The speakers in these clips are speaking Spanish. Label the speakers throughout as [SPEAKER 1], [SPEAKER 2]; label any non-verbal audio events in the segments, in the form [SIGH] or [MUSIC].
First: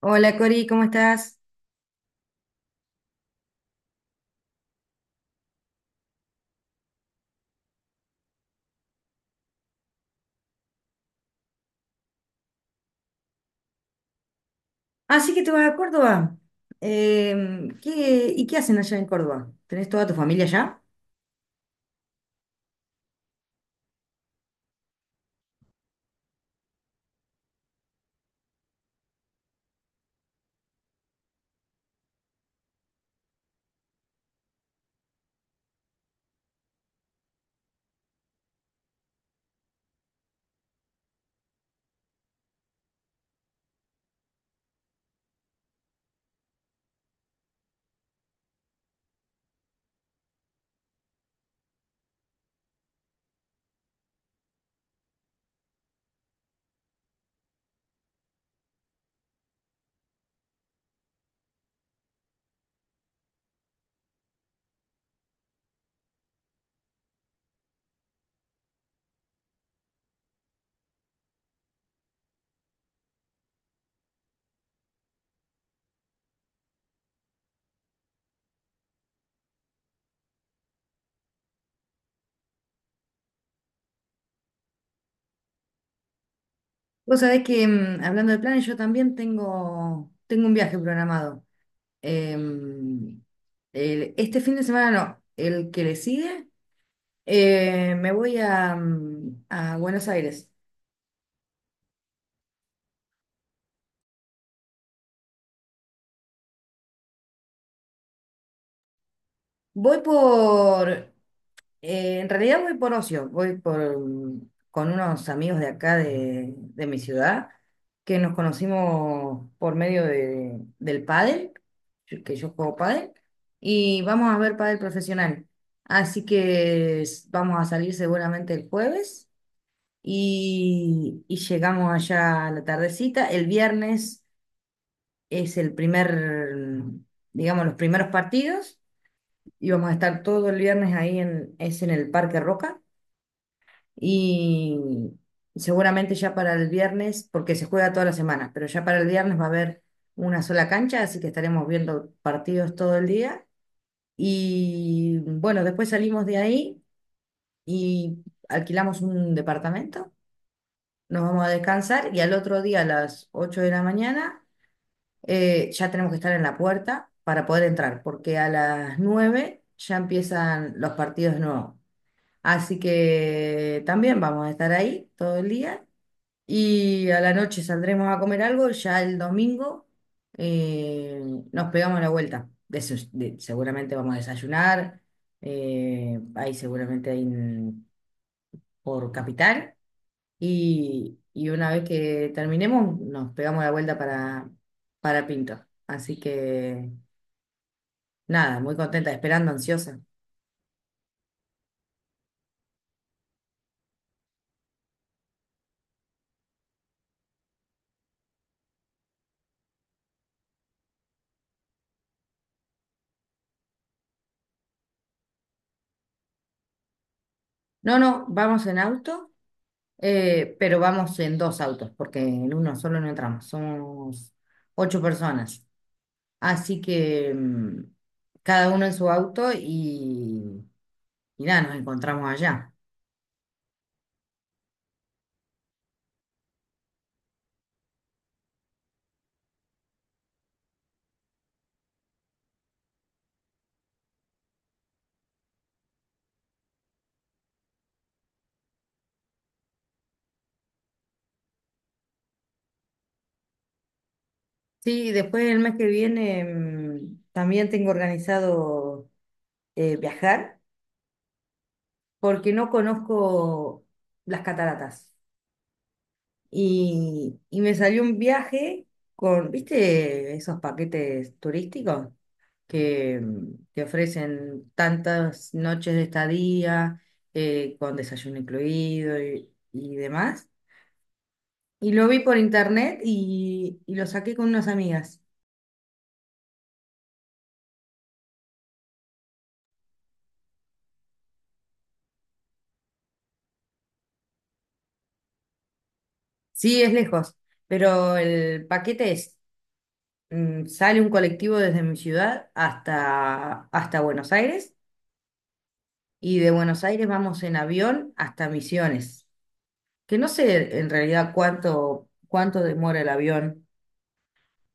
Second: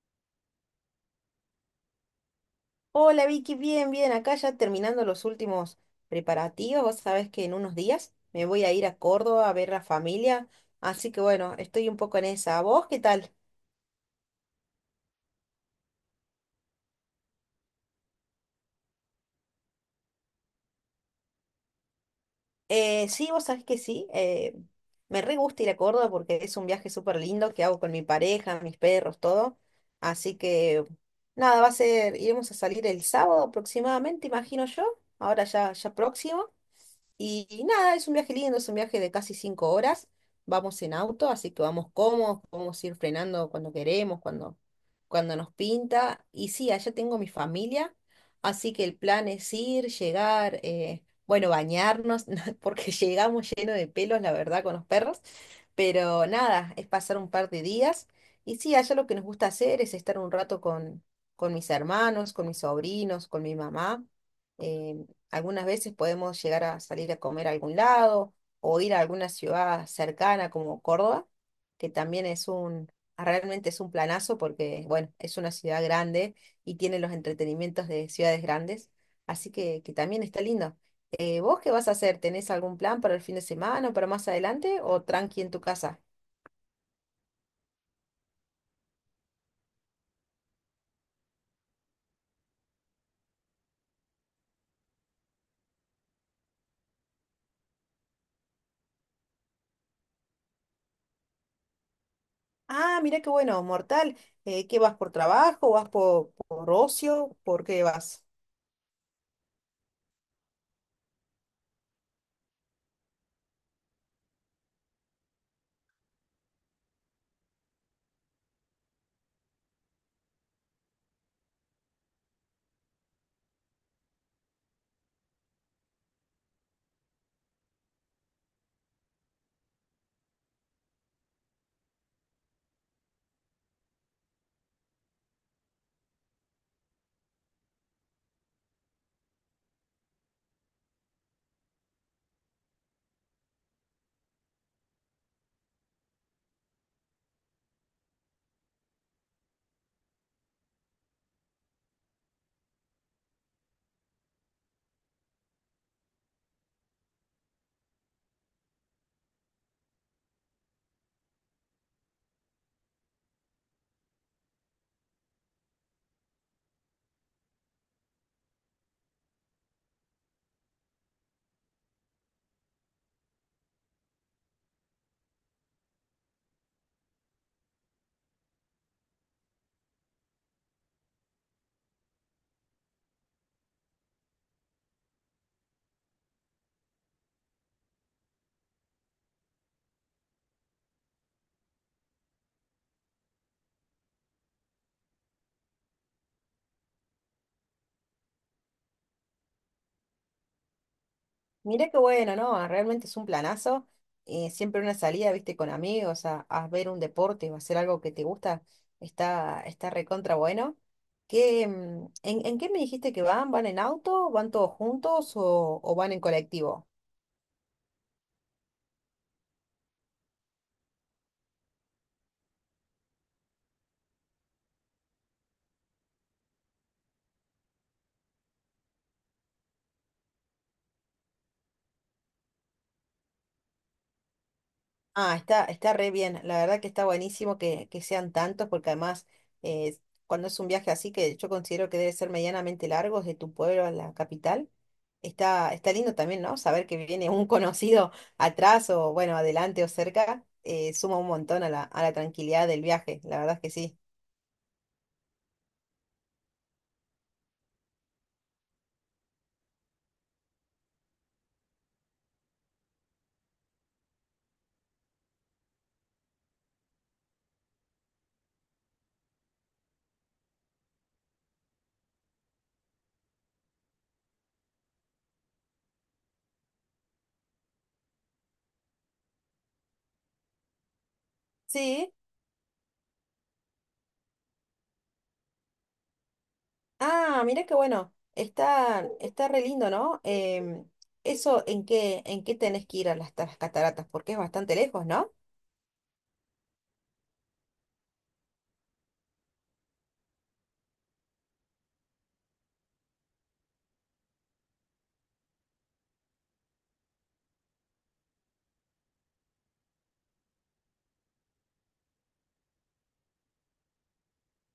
[SPEAKER 1] Hola, Cori, ¿cómo estás?
[SPEAKER 2] Hola Vicky, bien, bien, acá ya terminando los últimos preparativos, vos sabés que en unos días me voy a ir a Córdoba a ver la familia, así que bueno, estoy un poco en esa. ¿Vos qué tal?
[SPEAKER 1] Así que te vas a Córdoba. ¿Qué hacen allá en Córdoba? ¿Tenés toda tu familia allá?
[SPEAKER 2] Sí, vos sabés que sí, me re gusta ir a Córdoba porque es un viaje súper lindo que hago con mi pareja, mis perros, todo, así que nada, va a ser, iremos a salir el sábado aproximadamente, imagino yo, ahora ya, ya próximo. Y nada, es un viaje lindo, es un viaje de casi 5 horas. Vamos en auto, así que vamos cómodos, podemos ir frenando cuando queremos, cuando nos pinta. Y sí, allá tengo mi familia, así que el plan es ir, llegar, bueno, bañarnos, [LAUGHS] porque llegamos lleno de pelos, la verdad, con los perros. Pero nada, es pasar un par de días. Y sí, allá lo que nos gusta hacer es estar un rato con mis hermanos, con mis sobrinos, con mi mamá. eh, Algunas veces podemos llegar a salir a comer a algún lado o ir a alguna ciudad cercana como Córdoba, que también es realmente es un planazo porque, bueno, es una ciudad grande y tiene los entretenimientos de ciudades grandes, así que también está lindo. ¿Eh, vos qué vas a hacer? ¿Tenés algún plan para el fin de semana o para más adelante o tranqui en tu casa?
[SPEAKER 1] Vos sabés que, hablando de planes, yo también tengo un viaje programado. Em, este fin de semana no, el que le sigue, me voy a, a Buenos Aires.
[SPEAKER 2] Ah, mira qué bueno, mortal. ¿Qué vas por trabajo? ¿Vas por ocio? ¿Por qué vas?
[SPEAKER 1] Voy por en realidad voy por ocio, voy con unos amigos de acá de mi ciudad que nos conocimos por medio del pádel, que yo juego pádel, y vamos a ver pádel profesional. Así que vamos a salir seguramente el jueves y llegamos allá a la tardecita. El viernes es el primer, mm, digamos, los primeros partidos y vamos a estar todo el viernes es en el Parque Roca y seguramente ya para el viernes, porque se juega toda la semana, pero ya para el viernes va a haber una sola cancha, así que estaremos viendo partidos todo el día. Y bueno, después salimos de ahí y alquilamos un departamento, nos vamos a descansar y al otro día a las 8 de la mañana ya tenemos que estar en la puerta para poder entrar, porque a las 9 ya empiezan los partidos nuevos. Así que también vamos a estar ahí todo el día. Y a la noche saldremos a comer algo. Ya el domingo eh, nos pegamos la vuelta. Seguramente vamos a desayunar, ahí seguramente por Capital. Y una vez que terminemos, nos pegamos la vuelta para Pinto. Así que nada, muy contenta, esperando, ansiosa.
[SPEAKER 2] Mirá qué bueno, ¿no? Ah, realmente es un planazo. Siempre una salida, viste, con amigos a ver un deporte o hacer algo que te gusta, está, está recontra bueno. ¿Qué, en qué me dijiste que van? ¿Van en auto? ¿Van todos juntos o van en colectivo?
[SPEAKER 1] No, no, vamos en auto, pero vamos en dos autos, porque en uno solo no entramos. Somos 8 personas. Así que cada uno en su auto y nada, nos encontramos allá.
[SPEAKER 2] Ah, está, está re bien. La verdad que está buenísimo que sean tantos, porque además, eh, cuando es un viaje así, que yo considero que debe ser medianamente largo, de tu pueblo a la capital, está, está lindo también, ¿no? Saber que viene un [LAUGHS] conocido atrás o, bueno, adelante o cerca, suma un montón a a la tranquilidad del viaje. La verdad es que sí.
[SPEAKER 1] Sí, después el mes que viene también tengo organizado viajar porque no conozco las cataratas. Y me salió un viaje con, ¿viste esos paquetes turísticos que te ofrecen tantas noches de estadía, con desayuno incluido y demás? Y lo
[SPEAKER 2] Sí.
[SPEAKER 1] vi por internet y lo saqué con unas amigas.
[SPEAKER 2] Ah, mira qué bueno. Está, está re lindo, ¿no? Em, eso, en qué tenés que ir a a las cataratas? Porque es bastante lejos, ¿no?
[SPEAKER 1] Sí, es lejos, pero el paquete es, sale un colectivo desde mi ciudad hasta Buenos Aires y de Buenos Aires vamos en avión hasta Misiones, que no sé en realidad cuánto demora el avión,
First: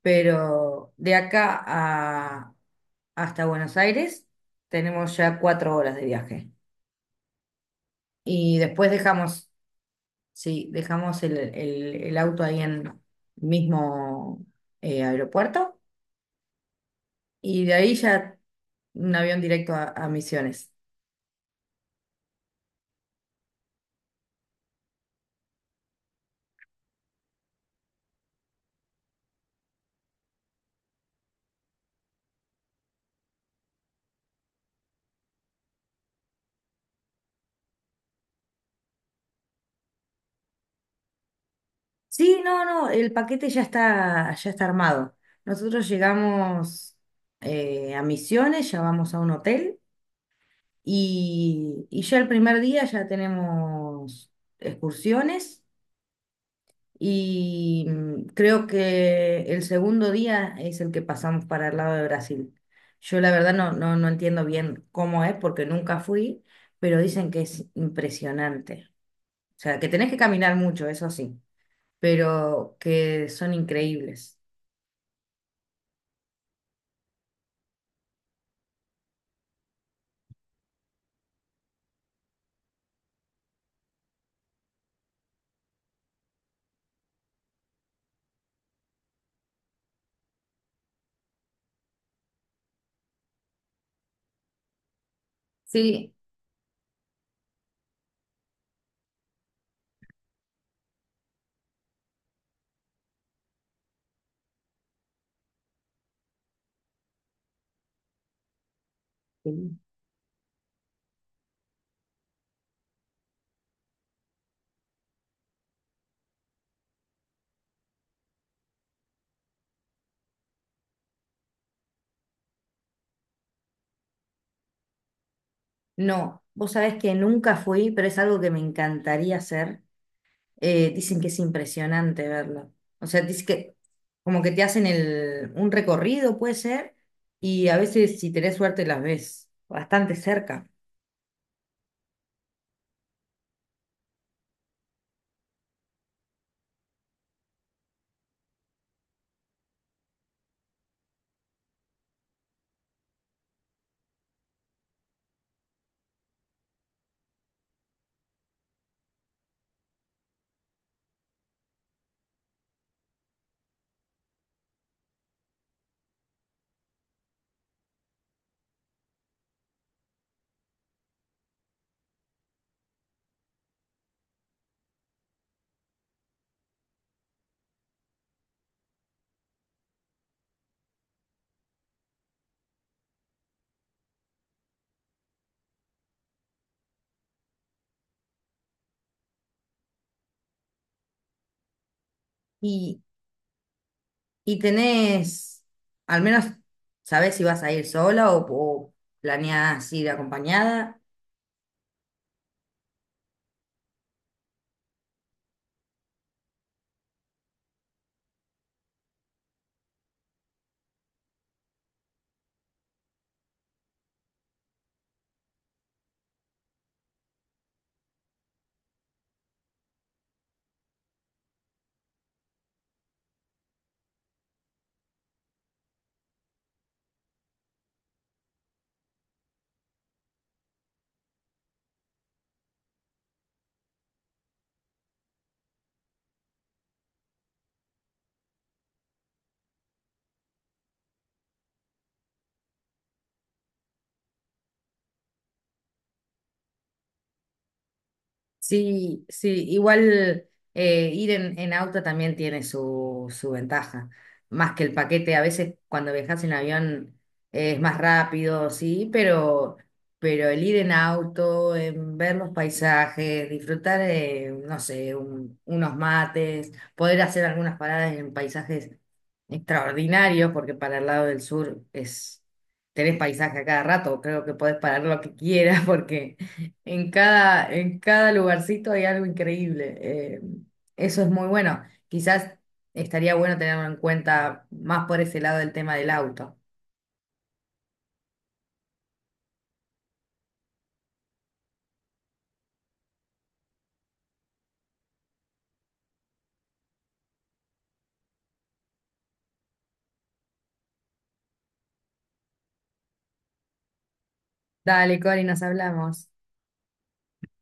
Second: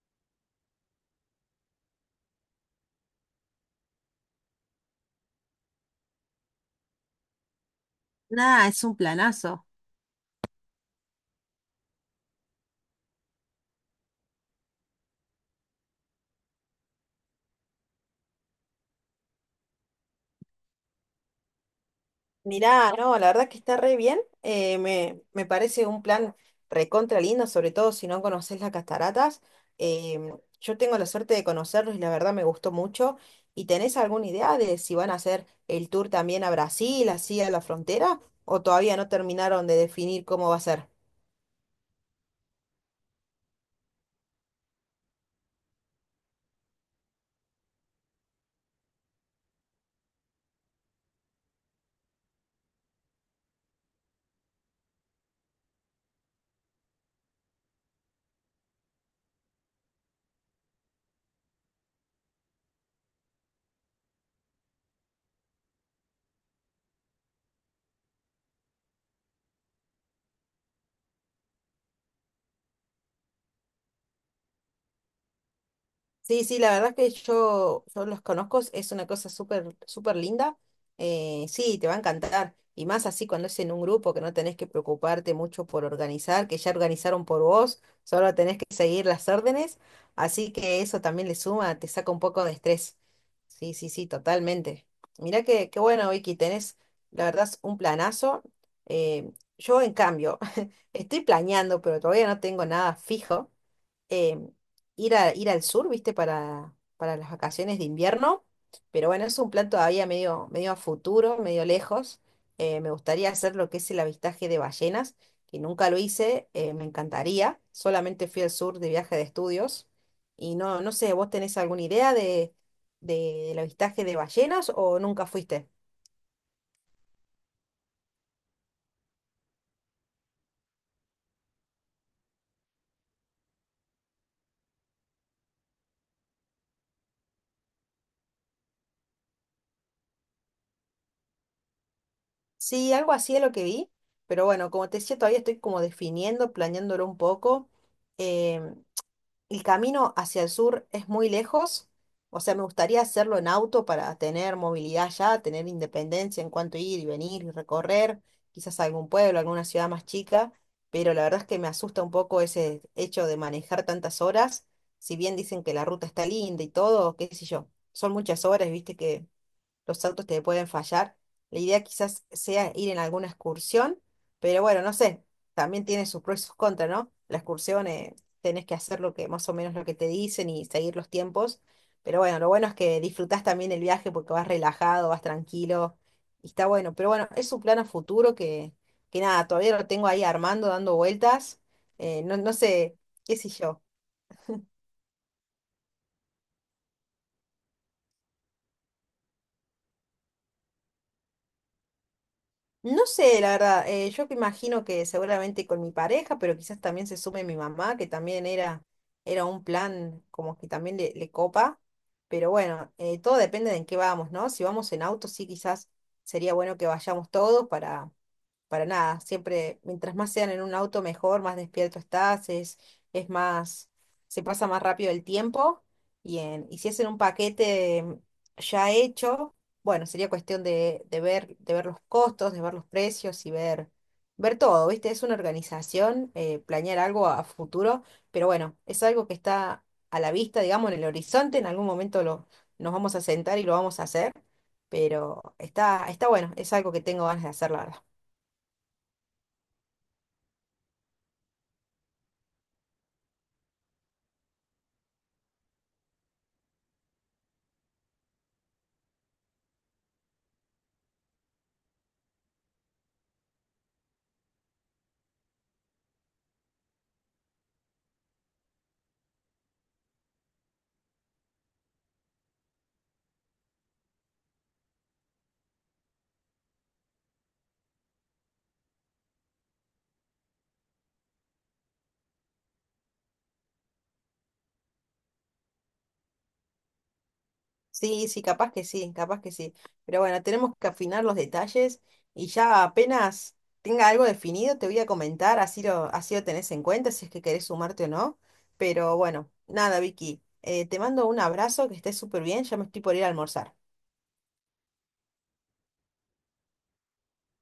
[SPEAKER 1] pero de acá hasta Buenos Aires tenemos ya 4 horas de viaje. Y
[SPEAKER 2] Nada, es
[SPEAKER 1] después
[SPEAKER 2] un
[SPEAKER 1] dejamos.
[SPEAKER 2] planazo.
[SPEAKER 1] Sí, dejamos el auto ahí en el mismo aeropuerto y de ahí ya un avión directo a Misiones.
[SPEAKER 2] Mirá, no, la verdad que está re bien. Eh, me parece un plan recontra lindo, sobre todo si no conoces las cataratas. Em, yo tengo la suerte de conocerlos y la verdad me gustó mucho. ¿Y tenés alguna idea de si van a hacer el tour también a Brasil, así a la frontera? ¿O todavía no terminaron de definir cómo va a ser?
[SPEAKER 1] Sí, no, no, el paquete ya está armado. Nosotros llegamos a Misiones, ya vamos a un hotel y ya el primer día ya tenemos excursiones. Y creo que el segundo día es el que pasamos para el lado de Brasil. Yo la verdad no, no, no entiendo bien cómo es porque nunca fui, pero dicen que es impresionante. O sea, que tenés que caminar mucho, eso sí, pero que son increíbles.
[SPEAKER 2] Sí, sí, la verdad que yo los conozco, es una cosa súper, súper linda. Sí, te va a encantar. Y más así cuando es en un grupo que no tenés que preocuparte mucho por organizar, que ya organizaron por vos, solo tenés que seguir las órdenes. Así que eso también le suma, te saca un poco de estrés. Sí, sí, sí, totalmente. Mirá que, qué bueno,
[SPEAKER 1] Sí,
[SPEAKER 2] Vicky, tenés, la verdad, un planazo. Eh, yo, en cambio, [LAUGHS] estoy planeando, pero todavía no tengo nada fijo, eh, ir a, ir al sur, ¿viste? Para las vacaciones de invierno. Pero bueno, es un plan todavía medio, medio a futuro, medio lejos. Me gustaría hacer lo que es el avistaje de ballenas, que nunca lo hice, me encantaría. Solamente fui al sur de viaje de estudios. Y no, no sé, ¿vos tenés alguna idea del avistaje de ballenas o nunca fuiste?
[SPEAKER 1] no, vos sabés que nunca fui, pero es algo que me encantaría hacer. Dicen que es impresionante verlo. O sea, dice que como que te hacen un recorrido, puede ser, y a veces si tenés suerte las ves bastante cerca.
[SPEAKER 2] Sí, algo así es lo que vi. Pero bueno, como te decía, todavía estoy como definiendo, planeándolo un poco. Em, el camino hacia el sur es muy lejos, o sea, me gustaría hacerlo en auto para tener movilidad ya, tener independencia en cuanto a ir y venir y recorrer, quizás algún pueblo, alguna ciudad más chica, pero la verdad es que me asusta un poco ese hecho de manejar tantas horas, si bien dicen que la ruta está linda y todo, qué sé yo, son muchas horas, viste que los autos te pueden fallar. La idea quizás sea ir en alguna excursión, pero bueno, no sé, también tiene sus pros y sus contras, ¿no? La excursión, tenés que hacer lo que más o menos lo que te dicen y seguir los tiempos, pero bueno, lo bueno es que disfrutás también el viaje porque vas relajado, vas tranquilo y está bueno, pero bueno, es un plan a futuro que nada, todavía lo tengo ahí armando, dando vueltas, no, no sé,
[SPEAKER 1] Y,
[SPEAKER 2] qué sé yo.
[SPEAKER 1] y tenés, al menos sabés si vas a ir sola o planeás ir acompañada.
[SPEAKER 2] No sé, la verdad, yo que imagino que seguramente con mi pareja, pero quizás también se sume mi mamá, que también era, era un plan como que también le copa, pero bueno, todo depende de en qué vamos, ¿no? Si vamos en auto, sí, quizás sería bueno que vayamos todos para nada. Siempre, mientras más sean en un auto, mejor, más despierto estás, es más, se pasa más rápido el tiempo. Y si es en un paquete ya hecho, bueno, sería cuestión de ver los costos, de ver los precios y ver, ver todo, ¿viste? Es una organización, planear algo a futuro, pero bueno, es algo que está a la vista, digamos, en el horizonte, en algún momento lo, nos vamos a sentar y lo vamos a hacer. Pero está, está bueno, es algo que tengo ganas de hacer, la verdad.
[SPEAKER 1] Sí, sí, igual ir en auto también tiene su, su ventaja, más que el paquete. A veces cuando viajas en avión es más rápido, sí, pero el ir en auto, en ver los paisajes, disfrutar, no sé, unos mates, poder hacer algunas paradas en paisajes extraordinarios, porque para el lado del sur es, tenés paisaje a cada rato, creo que podés parar lo que quieras [LAUGHS] porque en cada lugarcito hay algo increíble. Eso es muy bueno. Quizás estaría bueno tenerlo en cuenta más por ese lado del tema del auto.
[SPEAKER 2] Sí, sí, capaz que sí, capaz que sí. Pero bueno, tenemos que afinar los detalles y ya apenas tenga algo definido te voy a comentar, así lo tenés en cuenta, si es que querés sumarte o no. Pero bueno, nada, Vicky, te mando un abrazo, que estés súper bien, ya me estoy por ir a almorzar.
[SPEAKER 1] Dale, Cori, nos hablamos.